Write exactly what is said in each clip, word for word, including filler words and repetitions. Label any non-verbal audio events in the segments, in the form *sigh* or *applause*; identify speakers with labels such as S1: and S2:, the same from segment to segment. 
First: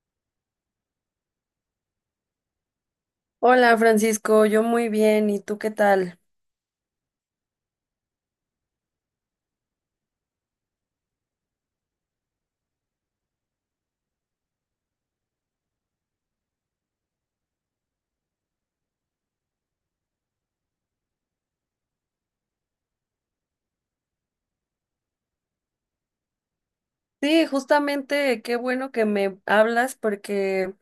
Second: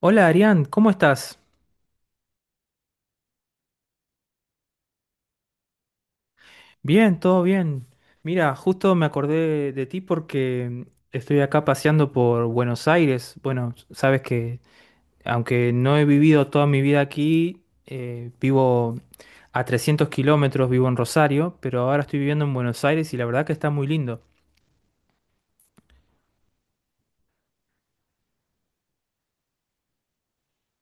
S1: Hola Arián, ¿cómo estás?
S2: Hola Francisco, yo muy bien, ¿y tú qué tal?
S1: Bien, todo bien. Mira, justo me acordé de ti porque estoy acá paseando por Buenos Aires. Bueno, sabes que aunque no he vivido toda mi vida aquí, eh, vivo a trescientos kilómetros, vivo en Rosario, pero ahora estoy viviendo en Buenos Aires y la verdad que está muy lindo.
S2: Sí, justamente qué bueno que me hablas porque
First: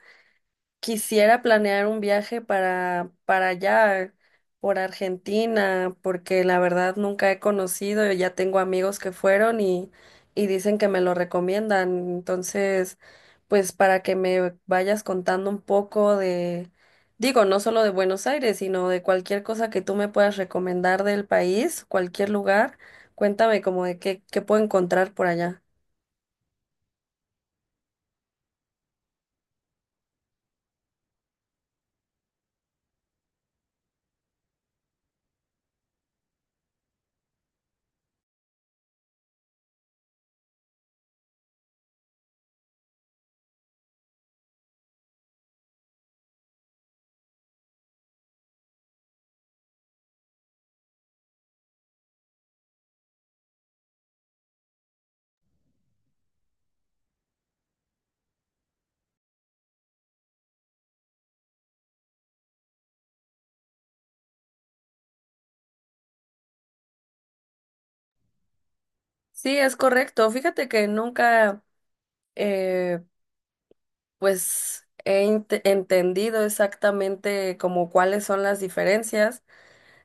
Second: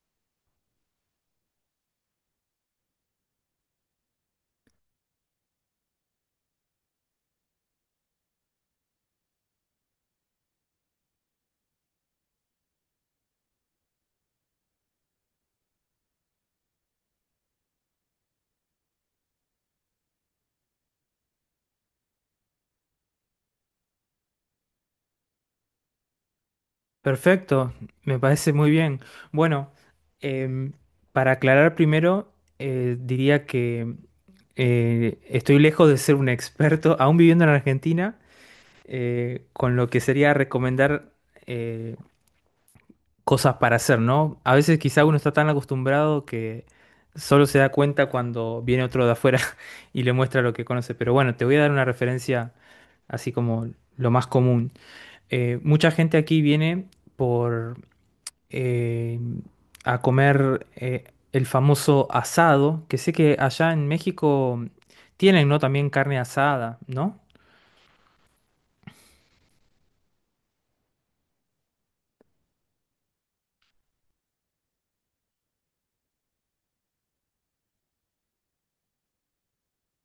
S2: quisiera planear un viaje para, para allá, por Argentina, porque la verdad nunca he conocido, y ya tengo amigos que fueron y, y dicen que me lo recomiendan. Entonces, pues para que me vayas contando un poco de, digo, no solo de Buenos Aires, sino de cualquier cosa que tú me puedas recomendar del país, cualquier lugar, cuéntame como de qué, qué puedo encontrar por allá.
S1: Perfecto, me parece muy bien. Bueno, em, para aclarar primero, eh, diría que eh, estoy lejos de ser un experto, *laughs* aún viviendo en Argentina, eh, con lo que sería recomendar eh, cosas para hacer, ¿no? A veces quizá uno está tan acostumbrado que solo se da cuenta cuando viene otro de afuera *laughs* y le muestra lo que conoce. Pero bueno, te voy a dar una referencia así como lo más común. Eh, mucha gente aquí viene por eh, a comer eh, el famoso asado, que sé que allá en México tienen, ¿no? También carne asada, ¿no?
S2: Sí, es correcto. Fíjate que nunca... eh, pues he ent- entendido exactamente como cuáles son las diferencias.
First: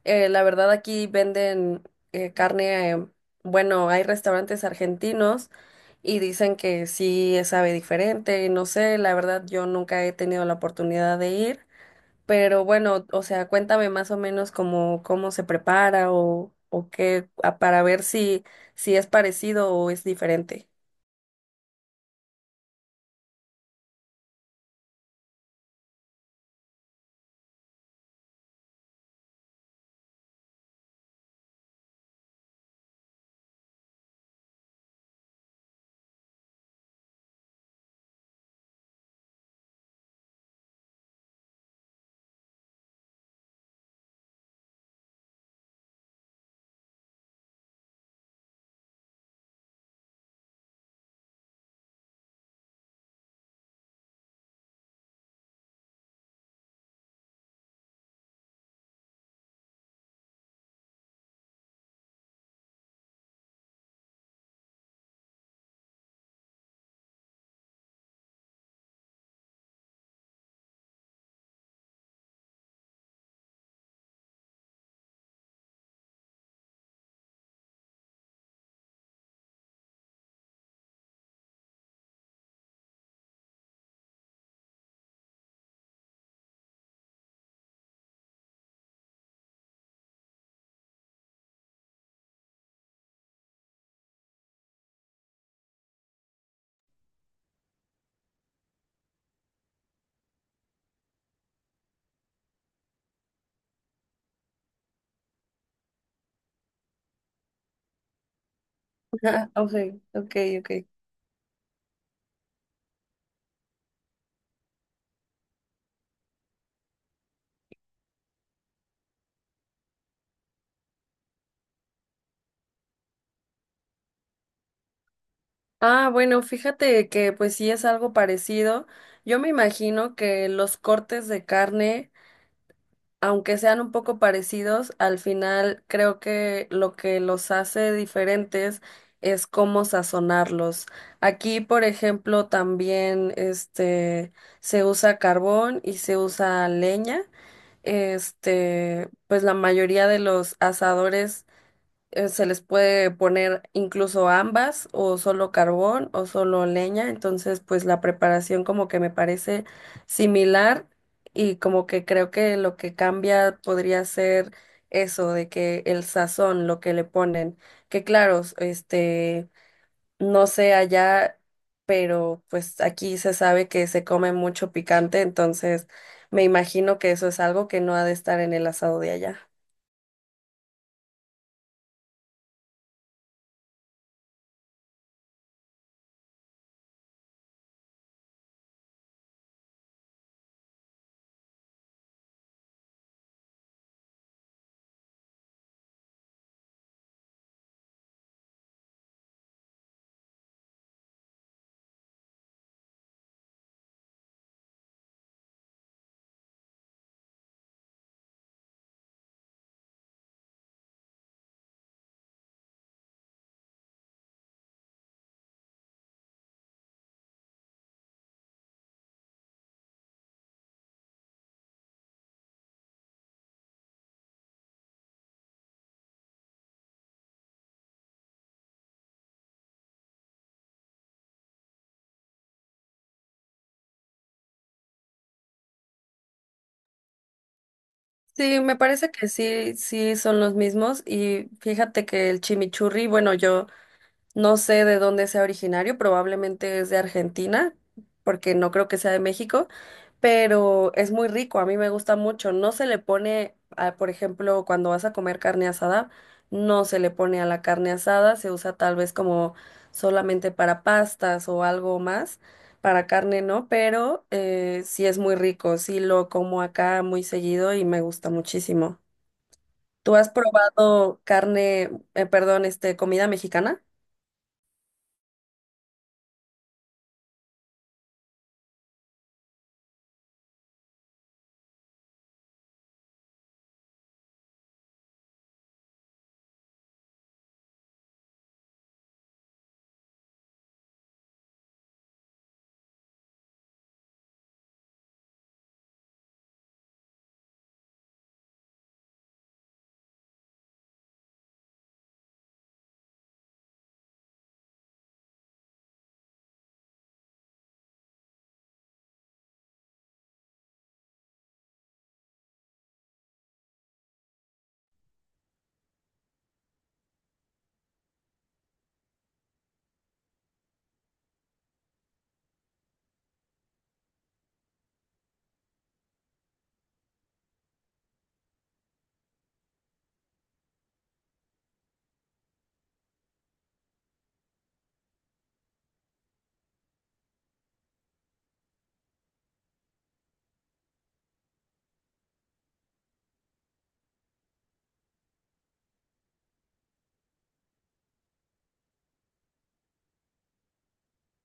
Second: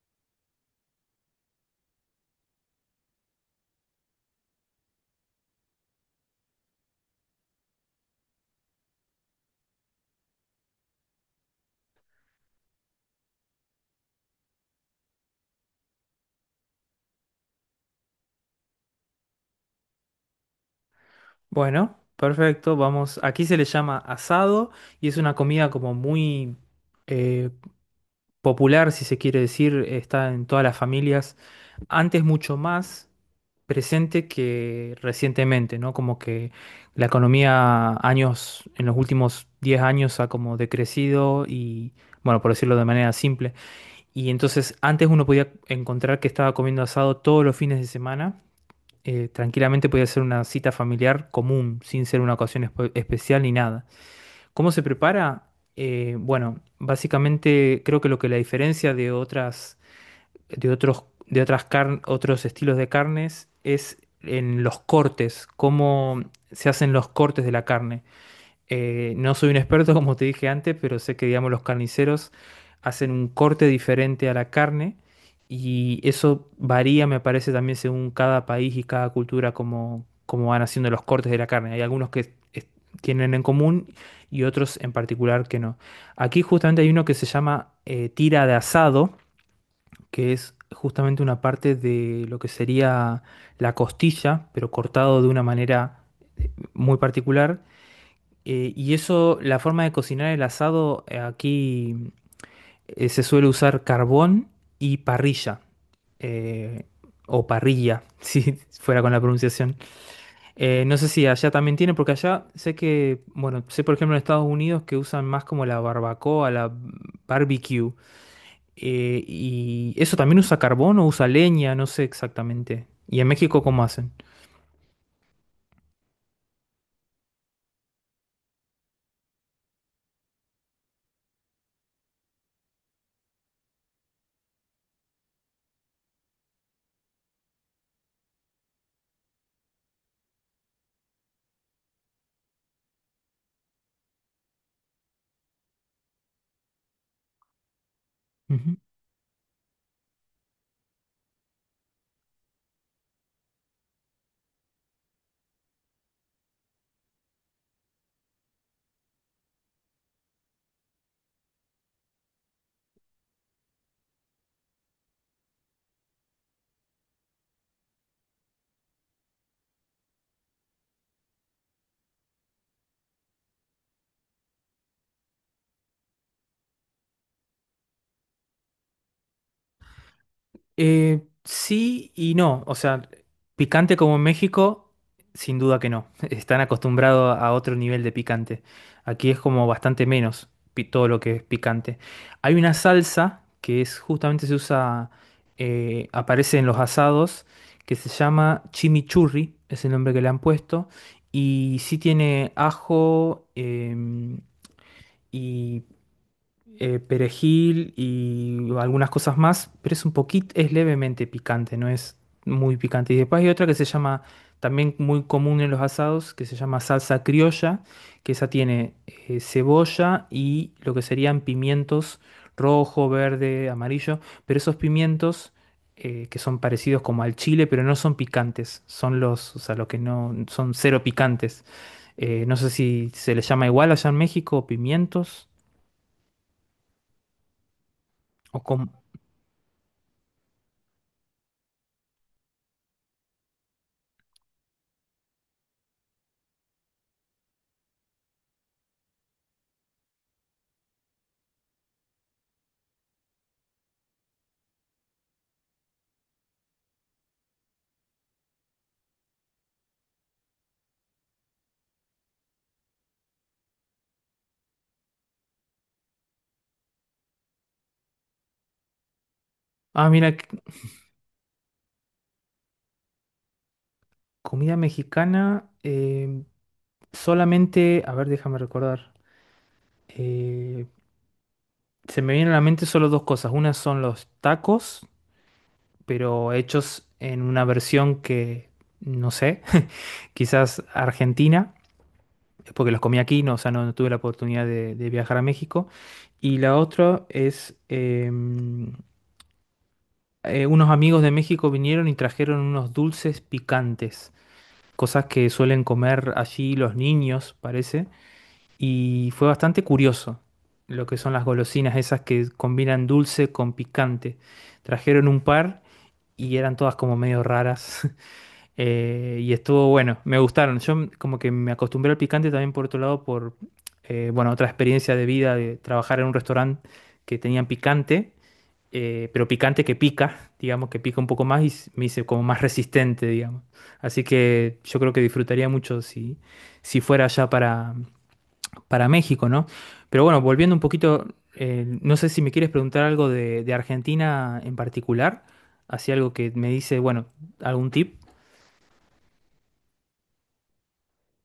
S2: Eh, la verdad aquí venden eh, carne, eh, bueno, hay restaurantes argentinos y dicen que sí sabe diferente, no sé, la verdad yo nunca he tenido la oportunidad de ir, pero bueno, o sea, cuéntame más o menos cómo, cómo se prepara o, o qué, a- para ver si, si es parecido o es diferente.
S1: Bueno, perfecto, vamos. Aquí se le llama asado y es una comida como muy eh, popular, si se quiere decir, está en todas las familias antes mucho más presente que recientemente, ¿no? Como que la economía años, en los últimos diez años ha como decrecido y, bueno, por decirlo de manera simple. Y entonces antes uno podía encontrar que estaba comiendo asado todos los fines de semana. Eh, tranquilamente podía ser una cita familiar común, sin ser una ocasión espe- especial ni nada. ¿Cómo se prepara? Eh, bueno, básicamente creo que lo que la diferencia de otras de otros, de otras car- otros estilos de carnes es en los cortes, cómo se hacen los cortes de la carne. Eh, no soy un experto, *laughs* como te dije antes, pero sé que, digamos, los carniceros hacen un corte diferente a la carne y eso varía, me parece, también según cada país y cada cultura, cómo, cómo van haciendo los cortes de la carne. Hay algunos que es- tienen en común y otros en particular que no. Aquí justamente hay uno que se llama eh, tira de asado que es justamente una parte de lo que sería la costilla, pero cortado de una manera muy particular. Eh, y eso, la forma de cocinar el asado eh, aquí eh, se suele usar carbón y parrilla, eh, o parrilla, *laughs* si fuera con la
S2: *laughs* Ah, ok,
S1: pronunciación.
S2: ok, ok.
S1: Eh, no sé si allá también tiene, porque allá sé que, bueno, sé por ejemplo en Estados Unidos que usan más como la barbacoa, la barbecue. Eh, y eso también usa carbón o usa leña, no sé exactamente. ¿Y en México cómo hacen?
S2: Ah, bueno, fíjate que pues sí es algo parecido. Yo me imagino que los cortes de carne, aunque sean un poco parecidos, al final creo que lo que los hace diferentes es cómo sazonarlos. Aquí, por ejemplo, también este se usa carbón y se usa leña.
S1: Ujú.
S2: Este, pues la mayoría de los asadores eh, se les puede poner incluso ambas o solo carbón o solo leña, entonces pues la preparación como que me parece similar y como que creo que lo que cambia podría ser eso de que el sazón, lo que le ponen, que claro, este, no sé allá, pero pues aquí se sabe que se come mucho picante, entonces me imagino que eso es algo que no ha de estar en el asado de allá.
S1: Eh, sí y no. O sea, picante como en México, sin duda que no. *laughs* Están acostumbrados a otro nivel de picante. Aquí es como bastante menos pi- todo lo que es picante. Hay una salsa que es justamente se usa, eh, aparece en los asados, que se llama chimichurri, es el nombre que le han puesto. Y sí tiene ajo, eh, y eh, perejil y algunas cosas más, pero es un poquito, es levemente picante, no es muy picante. Y después hay otra que se llama, también muy común en los asados, que se llama salsa criolla, que esa tiene eh, cebolla y lo que serían pimientos rojo, verde, amarillo, pero esos pimientos eh, que son parecidos como al chile, pero no son picantes, son los, o sea, los que no son cero picantes. Eh, no sé si se les llama igual allá en México, pimientos. O
S2: Sí, me
S1: com-
S2: parece que sí, sí son los mismos. Y fíjate que el chimichurri, bueno, yo no sé de dónde sea originario, probablemente es de Argentina, porque no creo que sea de México, pero es muy rico, a mí me gusta mucho. No se le pone, ah, por ejemplo, cuando vas a comer carne asada, no se le pone a la carne asada, se usa tal vez como solamente para pastas o algo más, para carne no, pero eh, sí es muy rico, sí lo como acá muy seguido y me gusta muchísimo.
S1: ah,
S2: ¿Tú has
S1: mira, c-
S2: probado carne, eh, perdón, este, comida mexicana?
S1: comida mexicana. Eh, solamente, a ver, déjame recordar. eh, Se me vienen a la mente solo dos cosas. Una son los tacos, pero hechos en una versión que, no sé, *laughs* quizás argentina, porque los comí aquí, no, o sea, no, no tuve la oportunidad de, de viajar a México. Y la otra es, em, eh, unos amigos de México vinieron y trajeron unos dulces picantes. Cosas que suelen comer allí los niños, parece, y fue bastante curioso lo que son las golosinas esas que combinan dulce con picante. Trajeron un par y eran todas como medio raras *laughs* eh, y estuvo bueno, me gustaron. Yo m- como que me acostumbré al picante también por otro lado por, eh, bueno, otra experiencia de vida de trabajar en un restaurante que tenían picante eh, pero picante que pica, digamos, que pica un poco más y s- me hice como más resistente, digamos. Así que yo creo que disfrutaría mucho si, si fuera allá para, para México, ¿no? Pero bueno, volviendo un poquito, eh, no sé si me quieres preguntar algo de, de Argentina en particular, así algo que me dice, bueno, algún tip.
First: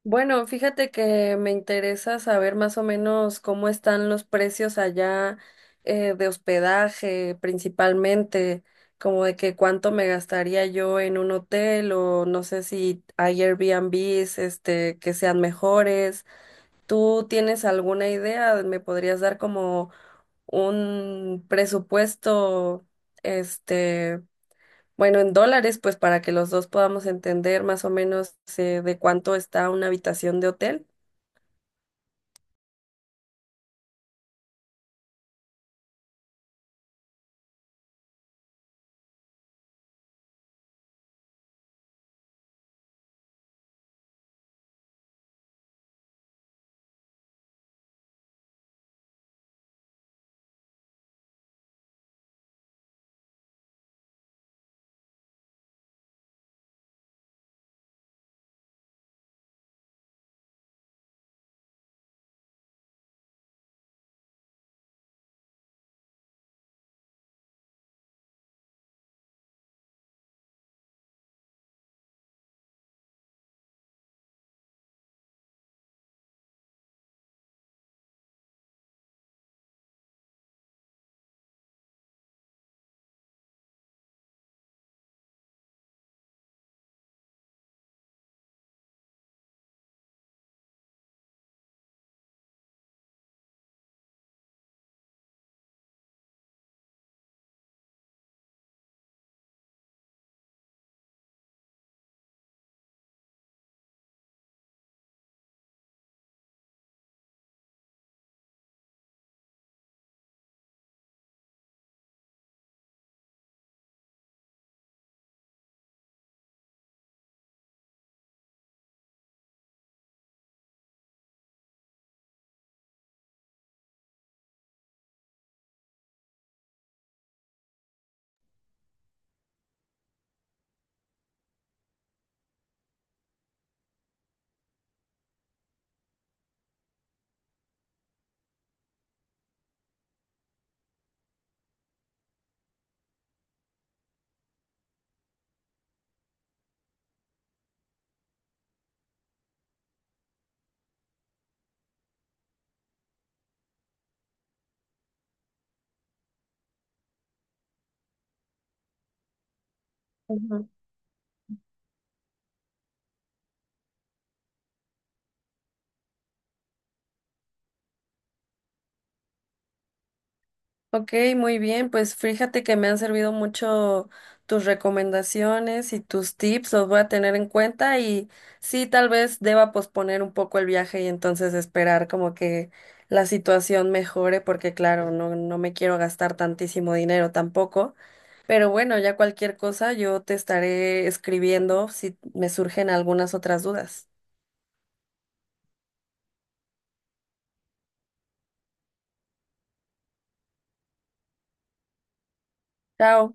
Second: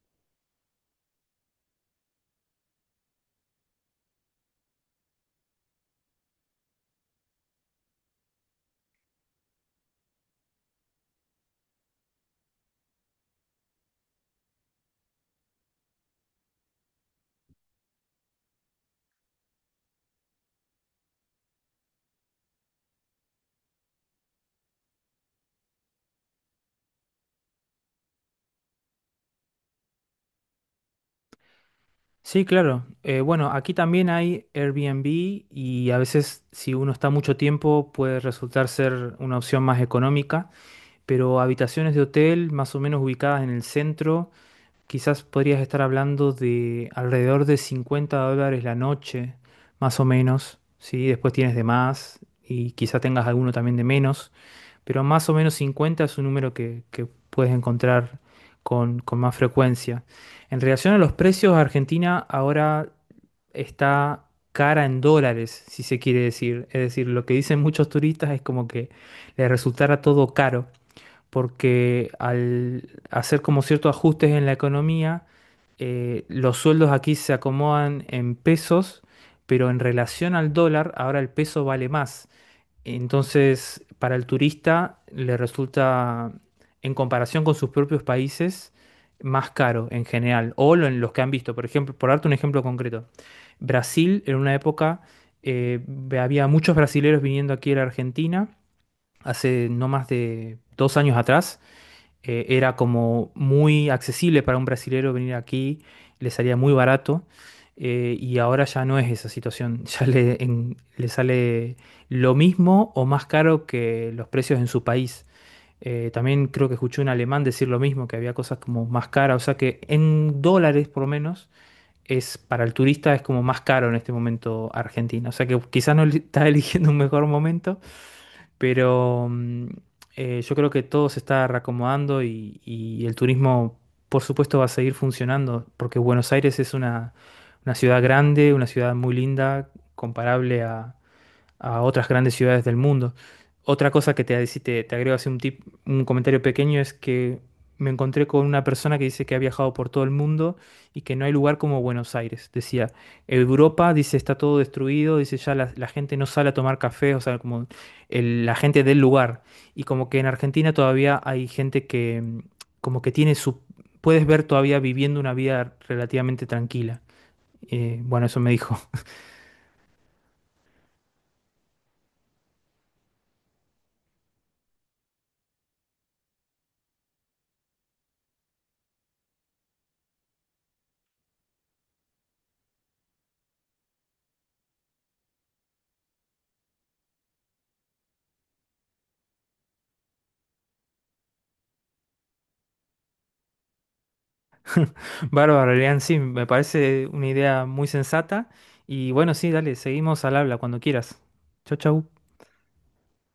S2: Bueno, fíjate que me interesa saber más o menos cómo están los precios allá eh, de hospedaje, principalmente, como de que cuánto me gastaría yo en un hotel o no sé si hay Airbnbs, este, que sean mejores. ¿Tú tienes alguna idea? ¿Me podrías dar como un presupuesto, este, bueno, en dólares, pues para que los dos podamos entender más o menos eh, de cuánto está una habitación de hotel?
S1: Sí, claro. Eh, bueno, aquí también hay Airbnb y a veces si uno está mucho tiempo puede resultar ser una opción más económica. Pero habitaciones de hotel más o menos ubicadas en el centro, quizás podrías estar hablando de alrededor de cincuenta dólares la noche, más o menos, ¿sí? Después tienes de más y quizás tengas alguno también de menos, pero más o menos cincuenta es un número que, que puedes encontrar con, con más frecuencia. En relación a los precios, Argentina ahora está cara en dólares, si se quiere decir. Es decir, lo que dicen muchos turistas es como que les resultara todo caro porque al hacer como ciertos ajustes en la economía, eh, los sueldos aquí se acomodan en pesos, pero en relación al dólar, ahora el peso vale más. Entonces, para el turista le resulta, en comparación con sus propios países, más caro en general, o lo- en los que han visto. Por ejemplo, por darte un ejemplo concreto, Brasil en una época eh, había muchos brasileros viniendo aquí a la Argentina, hace no más de dos años atrás, eh, era como muy accesible para un brasilero venir aquí, le salía muy barato, eh, y ahora ya no es esa situación, *laughs* ya le, en- le sale lo mismo o más caro que los precios en su país. Eh, también creo que escuché un alemán decir lo mismo, que había cosas como más caras, o sea que en dólares por lo menos es para el turista es como más caro en este momento Argentina, o sea que quizás no le- está *laughs* eligiendo un mejor momento, pero mm, eh, yo creo que todo se está reacomodando y, y el turismo, por supuesto, va a seguir funcionando, porque Buenos Aires es una, una ciudad grande, una ciudad muy linda, comparable a, a otras grandes ciudades del mundo. Otra cosa que te, si te, te agrego así un tip, un comentario pequeño es que me encontré con una persona que dice que ha viajado por todo el mundo y que no hay lugar como Buenos Aires. Decía, Europa, dice, está todo destruido, dice, ya la, la gente no sale a tomar café, o sea, como el- la gente del lugar. Y como que en
S2: Ujú.
S1: Argentina todavía hay gente que mm, como que tiene su... Puedes ver todavía viviendo una vida relativamente tranquila. Eh, bueno, eso me dijo.
S2: Ok, muy bien, pues fíjate que me han servido mucho tus recomendaciones y tus tips, los voy a tener en cuenta y sí, tal vez deba posponer un poco el viaje y entonces esperar como que la situación mejore, porque claro, no, no me quiero gastar tantísimo dinero tampoco, pero bueno, ya cualquier cosa yo te estaré escribiendo si me surgen algunas otras dudas.
S1: Bárbaro, Elian, sí, me parece una idea muy sensata. Y bueno, sí, dale, seguimos al habla cuando quieras. Chau, chau.
S2: Chao.